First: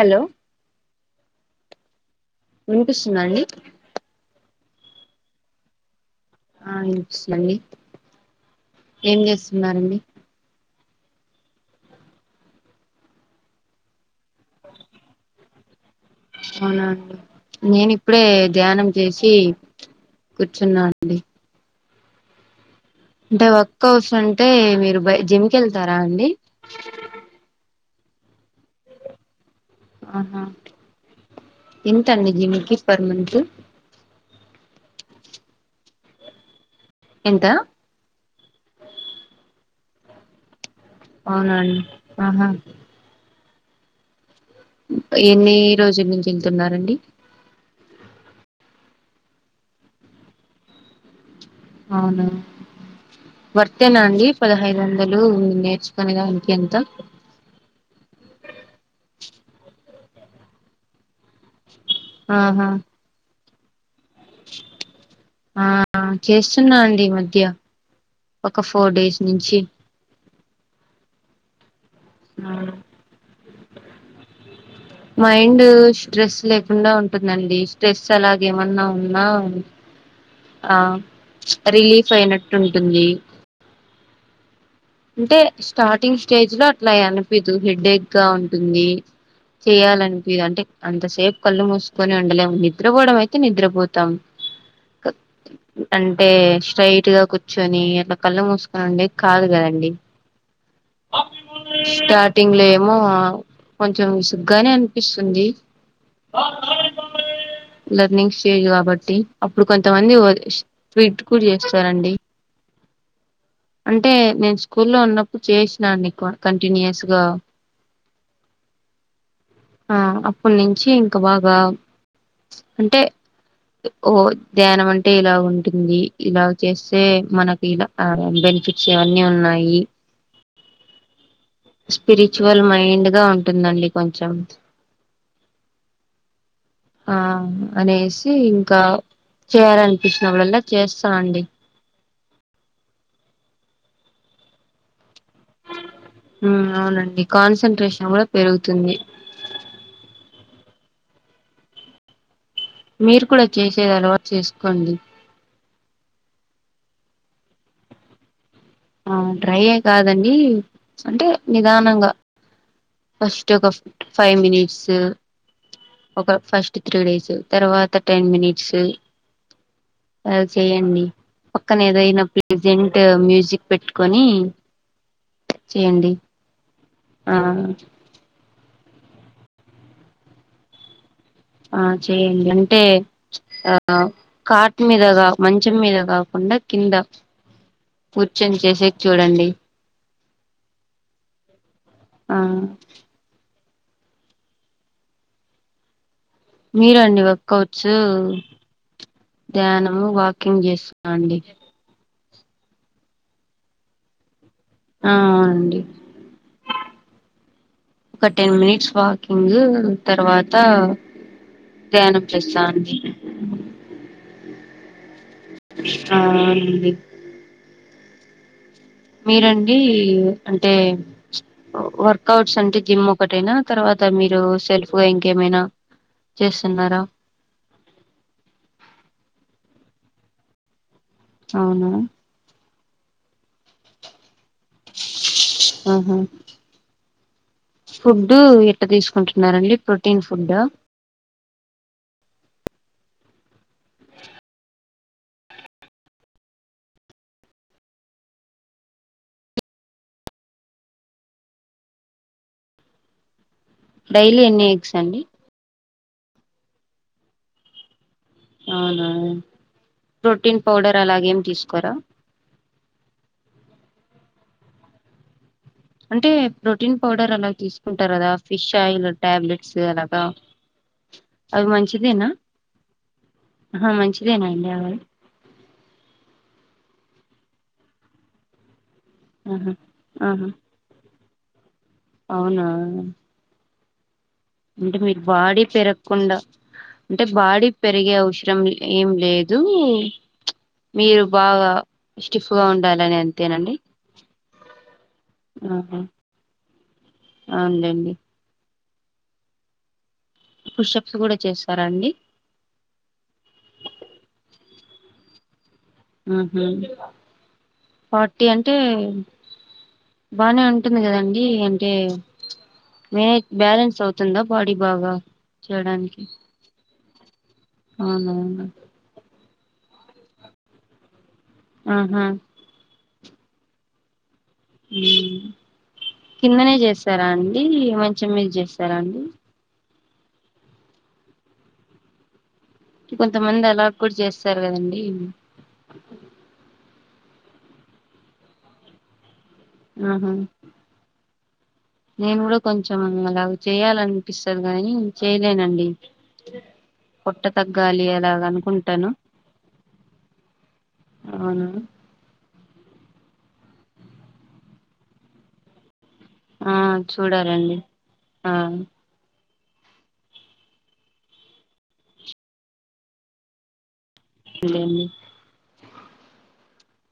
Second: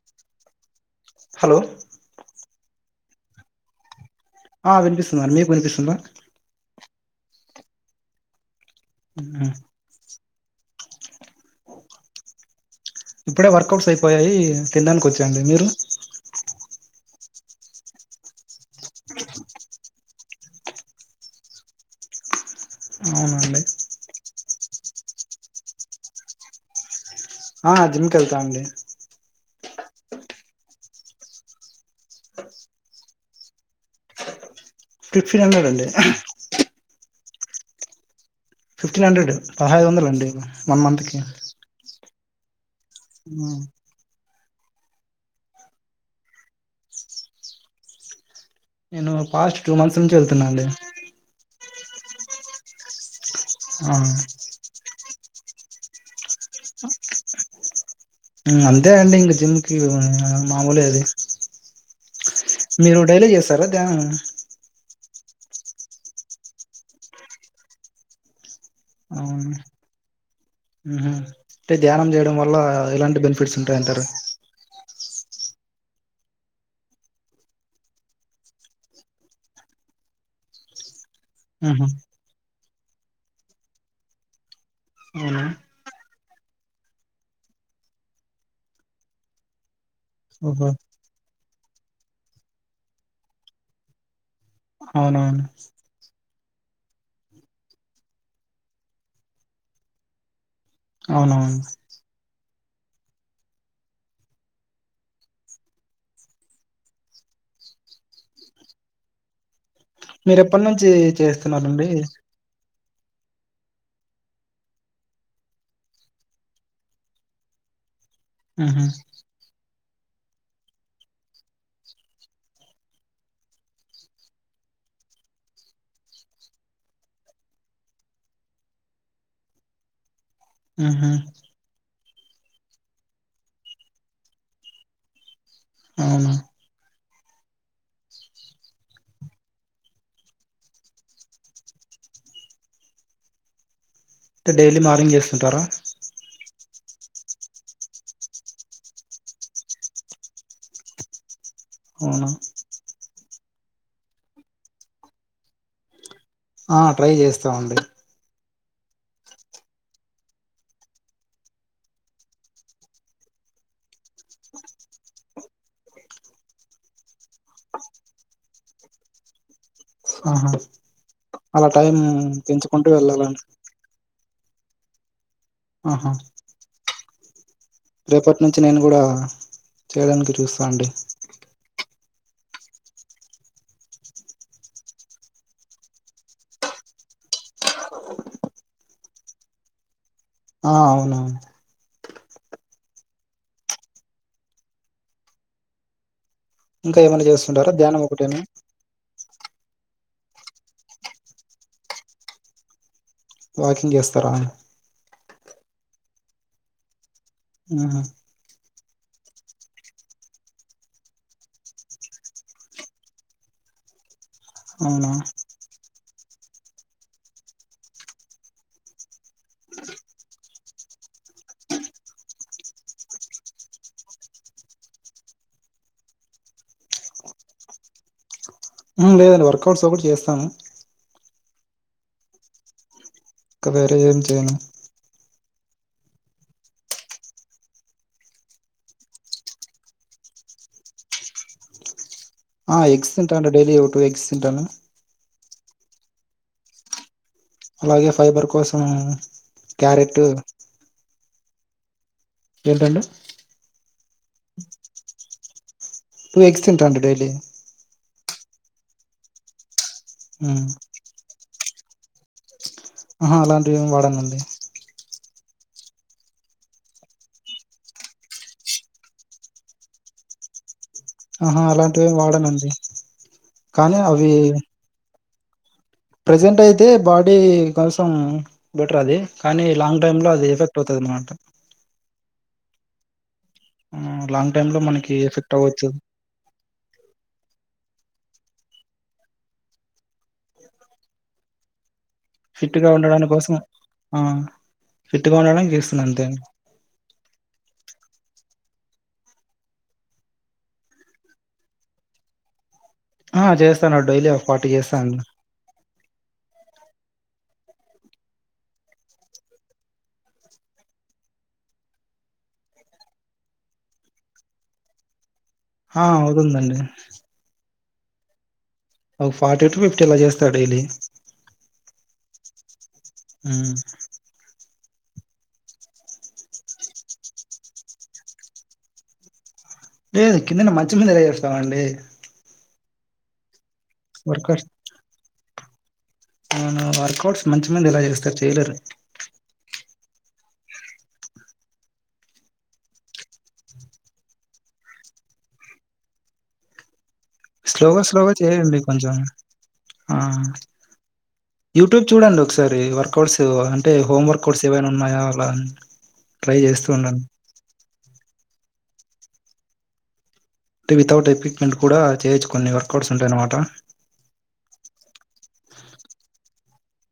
Hello hello వినిపిస్తుందా అండి ఆ వినిపిస్తుందండి మీకు వినిపిస్తుందా ఆ ఇండి ఏం చేస్తున్నారండి ఇప్పుడే వర్కౌట్స్ అయిపోయాయి తినడానికి వచ్చానండి మీరు అవునండి నేను ఇప్పుడే ధ్యానం చేసి కూర్చున్నా అండి అంటే అవునండి వర్క్ హౌస్ అంటే మీరు బ జిమ్ కి వెళ్తారా అండి ఆ జిమ్కి వెళ్తా అండి ఆహా ఎంత అండి జిమ్కి పర్ మంత్ ఫిఫ్టీన్ హండ్రెడ్ అండి ఎంత ఫిఫ్టీన్ హండ్రెడ్ పదహైదు వందలండి వన్ మంత్కి అవునాండి ఆహా హ్మ్ ఎన్ని రోజుల నుంచి వెళ్తున్నారండి నేను పాస్ట్ టూ మంత్స్ నుంచి వెళ్తున్నాండి అవునా ఆ వర్తేనా అండి పదహైదు వందలు నేర్చుకునే దానికి ఎంత అంతే అండి ఇంక జిమ్ కి మామూలే అది ఆహా మీరు డైలీ చేస్తారా ధ్యానం ఆ చేస్తున్నా అండి ఈ మధ్య ఒక ఫోర్ డేస్ అవును నుంచి అంటే ధ్యానం చేయడం వల్ల ఎలాంటి బెనిఫిట్స్ ఉంటాయంటారు మైండ్ స్ట్రెస్ లేకుండా ఉంటుందండి స్ట్రెస్ అలాగేమన్నా ఉన్నా ఆ ఉహు రిలీఫ్ అయినట్టు ఉంటుంది అంటే అవునా స్టార్టింగ్ స్టేజ్ లో అట్లా అయను హెడేక్ గా ఉంటుంది చెయాలనిపిదు అంటే ఓహో అంతసేపు కళ్ళు మూసుకొని ఉండలేం నిద్రపోవడం అయితే నిద్రపోతాం క అవునవును అంటే స్ట్రైట్ గా కూర్చొని అట్లా కళ్ళు మూసుకొని ఉండే కాదు కదండి అండి అవునవును స్టార్టింగ్ లో ఏమో కొంచెం విసుగ్గానే అనిపిస్తుంది లర్నింగ్స్ స్టేజ్ కాబట్టి అప్పుడు కొంతమంది మీరు వచ్ ఎప్పటి నుంచి స్వీట్ కూడా చేస్తున్నారండి చేస్తారండి అంటే నేను స్కూల్లో ఉన్నప్పుడు చేసినా అండి క కంటిన్యూస్ గా మ్ హ్మ్ ఆ అప్పున్నుంచి ఇంకా బాగా ప్చ్ అంటే ఓ ధ్యానం అంటే ఇలా ఉంటుంది ఇలా చేస్తే మనకి ఇలా ఆ బెనిఫిట్స్ ఇవన్నీ ఉన్నాయి ఆహ స్పిరిచువల్ మైండ్ గా ఉంటుందండి కొంచెం అవునా హా అనేసి ఇంకా చేయాలనిపించినప్పుడళ్ళా చేస్తానండి అంటే డైలీ మార్నింగ్ చేస్తుంటారా హ్మ్ అవునండి కాన్సన్ ట్రేషన్ కూడా పెరుగుతుంది అవునా మీరు కూడా చేసేది అలవాటు చేసుకోండి ఆ ట్రై చేస్తామండి అ డ్రైయే కాదండి అంటే నిదానంగా ఫస్ట్ ఒక ఫైవ్ మినిట్స్ ఒక ఫస్ట్ త్రీ డేస్ తర్వాత టెన్ మినిట్స్ అలా ఆహా చేయండి అలా పక్కన టైం ఏదైనా పెంచుకుంటూ ప్లెజెంట్ వెళ్ళాలండి మ్యూజిక్ పెట్టుకొని ఆహా చేయండి ఆ రేపటి నుంచి నేను గుడా చేయడానికి చూస్తా అండి ఆ చేయండి అంటే ఆ కాట్ మీదగా మంచం మీద కాకుండా కింద కూర్చొని చేసేకి చూడండి ఆ అవును ఆ ఇంకా మీరండి ఏమైనా చేస్తుంటారా వర్కౌట్స్ ధ్యానం ఒకటేనా ధ్యానము వాకింగ్ చేసుకొండి వాకింగ్ చేస్తారా ఆ అండి మ్ హు ఒక టెన్ మినిట్స్ వాకింగ్ తర్వాత ధ్యానం చేస్తా అండి అవునా అ అండి మీరండి అంటే ప్చ్ వర్కౌట్స్ అంటే జిమ్ ఒకటేనా తర్వాత మీరు సెల్ఫ్గా ఇంకేమైనా చేస్సున్నారా హ్మ్ లేదండి వర్కౌట్స్ కూడా చేస్తాను అవునా ఇంక వేరే ఏం చేయను అహు ఫుడ్డు ఎట్ట తీసుకుంటున్నారండి ప్రోటీన్ ఫుడ్ ఆ ఎగ్గ్స్ తింటాను అండి డైలీ ఒక టూ ఎగ్స్ తింటాను అలాగే ఫైబర్ కోసం క్యారెట్ ఏంటండి డైలీ ఎన్ని ఎగ్స్ అండి టూ ఎగ్స్ తింటాను అండి డైలీ అవునా ప్రోటీన్ పౌడర్ అలాగేమి తీసుకోరా ఆహా అలాంటివి ఏమి వాడనండి అంటే ప్రోటీన్ పౌడర్ అలా తీసుకుంటారు గదా ఫిష్ ఆయిల్ టాబ్లెట్స్ అలాగా ఆహా అవి అలాంటివి ఏమి మంచిదేనా వాడనండి ఆహా కానీ మంచిదేనా అండి అవి ప్రెజెంట్ అయితే బాడీ కోసం బెటర్ అది కానీ ఆహా లాంగ్ టైమ్ లో అది ఆహా ఎఫెక్ట్ పోతది అనమాట అవునా ఆ లాగ్ అంటే మీక్ బాడీ పెరగకుండా అంటే బాడీ పెరిగే అవసరం ఏం లేదు చ్ మీరు బాగా స్టిఫ్గా ఫిట్ గా ఉండాలని ఉండడానికి కోసం అంతేనండి ఆ ఫిట్ గా ఉండడానికి ఆహ చేస్తున్నా అంతే అండి. అవునులేండి పుషప్స్ గూడా చేస్తారాండి ఆ చేస్తానుడు డైలీ ఒక ఫార్టీ చేస్తా అండి ఆహ ఫార్టీ అంటే బానే ఉంటుంది కదండి అంటే మేక్ బ్యాలెన్స్ అవుతుందా బాడీ బాగా ఆ అవుతుందండి అవునా ఒక ఫార్టీ టు ఫిఫ్టీ అలా చేస్తా డైలీ ఆహా ఉమ్ కిందనే చేస్తారా అండి మంచం మీద చేస్తారా అండి లేదు కిందనే మంచ మీద ఎలా జేస్తామండి కొంతమంది అలా గూడా చేస్తారు వర్కౌట్స్ కదండి వర్కౌట్స్ మంచి మంది ఎలా చేస్తారు చెయ్యలేరు ఆహ నేను గూడా కొంచెం అలాగ చేయాలనిపిస్తది గానీ చేయలేనండి పొట్ట స్లోగా తగ్గాలి స్లోగా అలాగ చేయండి అనుకుంటాను కొంచెం ఆ అవును యూట్యూబ్ చూడండి ఒకసారి వర్కఅౌట్స్ అంటే హోమ్ వర్కౌట్స్ ఏవైనా ఉన్నాయా అలాని ఆ చూడాలండి ఆ అంటే వితౌట్ ఎక్విప్మెంట్ కూడా చేయొచ్చు కొన్ని వర్కౌట్స్ ఉంటాయఅనమాట చూడ లెండి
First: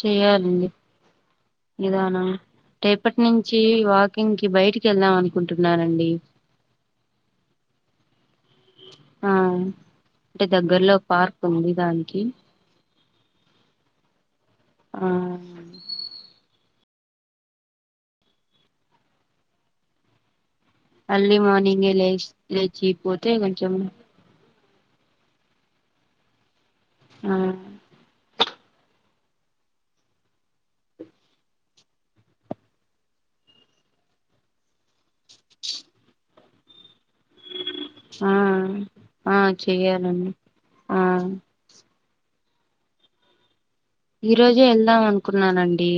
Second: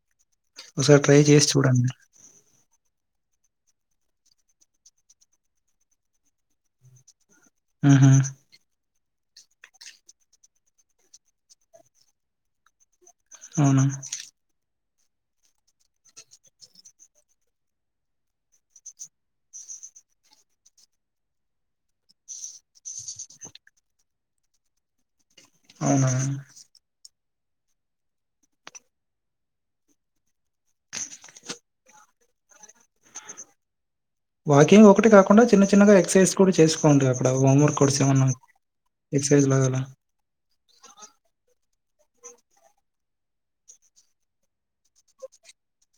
చెయ్యాలి అండి ఒకసారి ట్రై చేసి చూడండి నిదానం రేపటి నుంచి వాకింగ్ కి బయటికి ఎళ్దాం అనుకుంటున్నానండి ఉహు ఆ అంటే దగ్గర్లో పార్క్ ఉంది దానికి అవునా ఆ అర్లీ మార్నింగే లే లేచిపోతే కొంచెం అవునా ఆ వాకింగ్ ఒకటి కాకుండా చిన్న చిన్నగా ఎక్సర్సైజ్ కూడా చేసుకోండి అక్కడ హోంవర్క్ ఆ ఆ చేయాలండి ఆ ఈ రోజే వెళ్దాం అనుకున్నానండి.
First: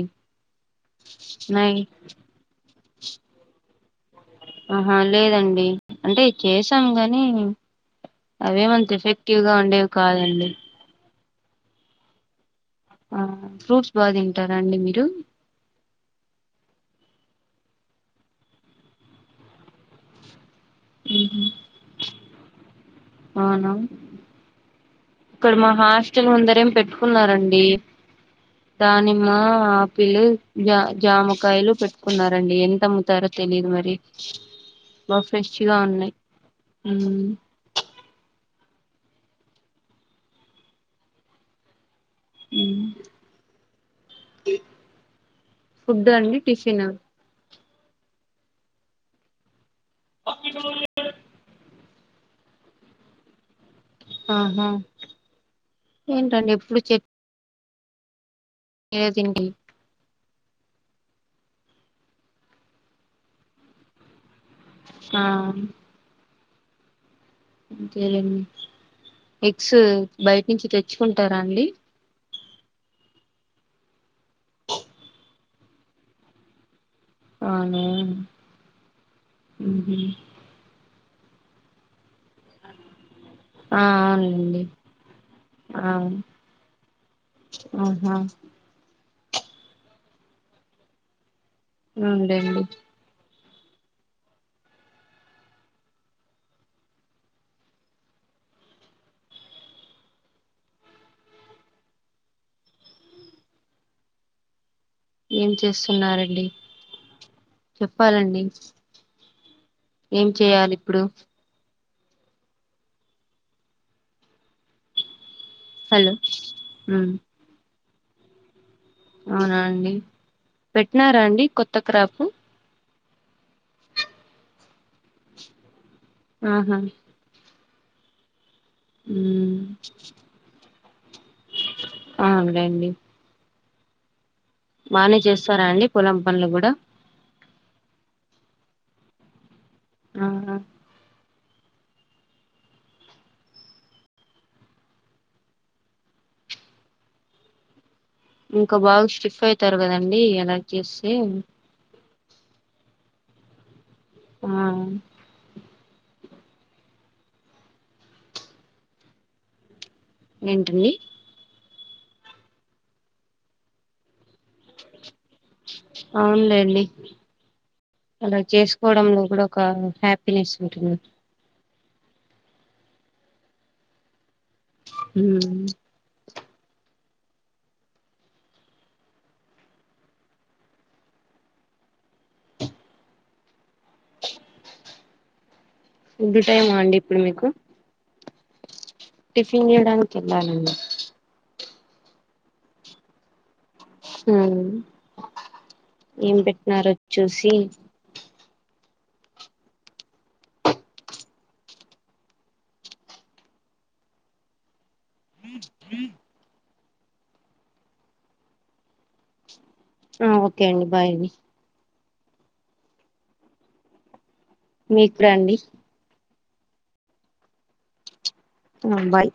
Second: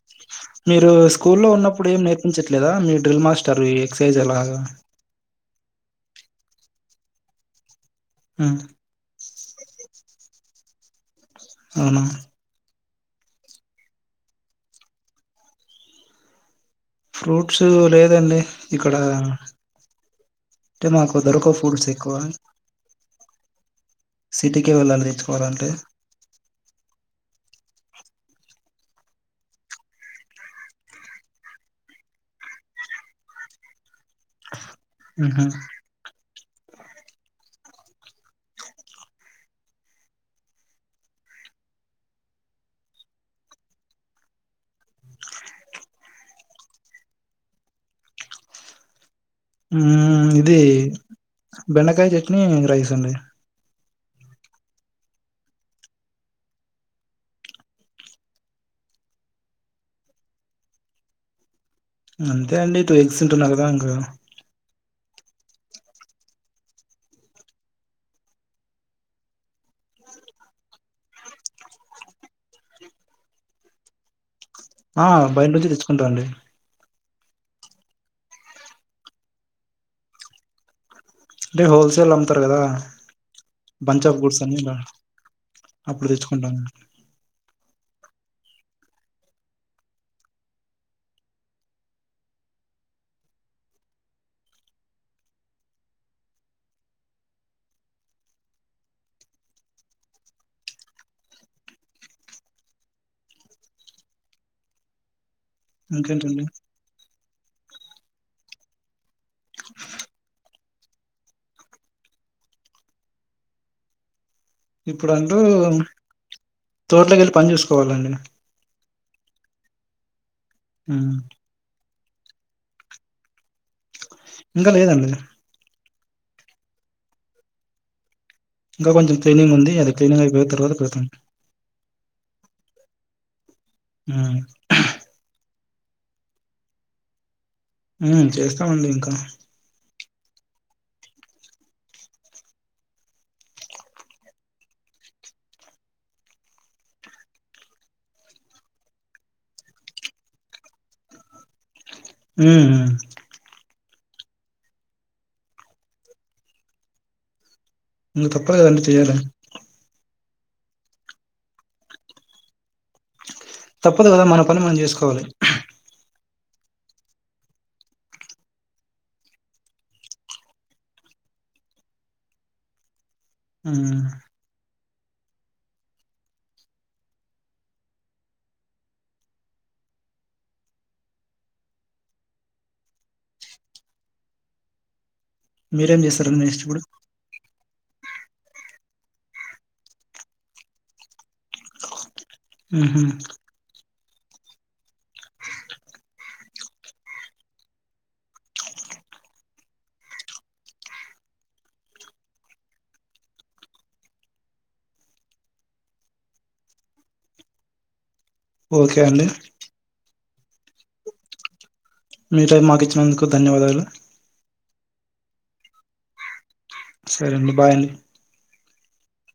మీరు స్కూ లో నై ఉన్నప్పుడు ఏం నేర్పించట్లేదా మీ డ్రిల్ మాస్టర్ ఈ ఎక్సర్సైజ్ ఎలాగ ఆహా లేదండి అంటే చేసాం గాని ఉమ్ అవేమంత ఎఫెక్ట్ ఎక్టివ్ గా ఉండేవి కాదండి. అహ ఆ ఫ్రూట్స్ బాగా తింటారా అండి మీరు ఫ్రూట్స్ లేదండి ఇక్కడ అంటే మాకు ఉహు దొరకవ్ ఫుడ్స్ ఎక్కువ అవునా సిటీకే వెళ్ళాలి ఇక్కడ మా తెచ్చుకోవాలంటే హాస్టల్ ముందర ఏం పెట్టుకున్నారండి దానిమ్మ ఆపిల్ జా జామకాయలు పెట్టుకున్నారండి ఎంత అమ్ముతారో తెలియదు మరి బా ఉహు ఫ్రెష్గా ఉంటాయి ఫుడ్ అండి టిఫిన్ ఇది బెండకాయ చట్నీ రైస్ అండి ఆహా ఏంటండి ఎప్పుడు చె ఏ తిండి అంతే అండి టూ ఎగస్ంటున్నారు కదా ఇంక ఆ అంతేండి ఎగ్స్ బయట నుంచి తెచ్చుకుంటారా అండి ఆ బయట నుంచి తెచ్చుకుంటా అండి. ఆహా అంటే హోల్సేల్ అమ్ముతారు కదా ఆ బంచ్ ఆఫ్ గుడ్స్ అని అవునండి ఇలా ఆ అప్పుడు తెచ్చుకుంటాను ఆహా ఉండండి ఏం చేస్తున్నారండి ఇంకేంటండి చెప్పాలండి. ఏం చేయాలి ఇప్పుడు. ఇప్పుడు అంటూ హలో ఉమ్ తోటలోకి వెళ్ళి పని చేసుకోవాలండి. అవునా అండి మ్మ్ పెట్టినారా అండి కొత్త క్రాపు. ఇంకా లేదండి ఆహా ఇంకా కొంచెం క్లీనింగ్ ఉమ్ ఉంది అది క్లీనింగ్ అయిపోయిన తర్వాత పెడతాం అవున్లెండి ఆ బానే చేస్తారా అండి పొలం పనులు కూడా ఉ చేస్తామండి ఇంకా. ఆ హా ఇంకా బాగు స్టిఫ్ అయితారు కదండి ఎలా చేస్తే ఉ ఉ ఆ నువ్వు తప్పుగ కనిపిస్తే చేయవులే ఏంటండి తప్పదు కదా మన పని మనం చేసుకోవాలి అవునులేండి. అలా చేసుకోవడంలో కూడా ఒక హ్యాపీనెస్ ఉంటుంది ఉమ్ ఉమ్మ్ మీరేం ఫుడ్ చేస్తారండి నెక్స్ట్ టైమా అండి ఇప్పుడు మీకు టిఫిన్ చేయడానికి ఎళ్ళాలండి మ్మ్ఉమ్మ్ ఉమ్మ్ ఏం పెట్టినారో చూసి ఓకే అండి ఆ ఓకే అండి బాయ్ అండి మీ టైం మాకు ఇచ్చినందుకు ధన్యవాదాలు మీకూడా అండి సరే అండి బాయ్ అండి ఆ బాయ్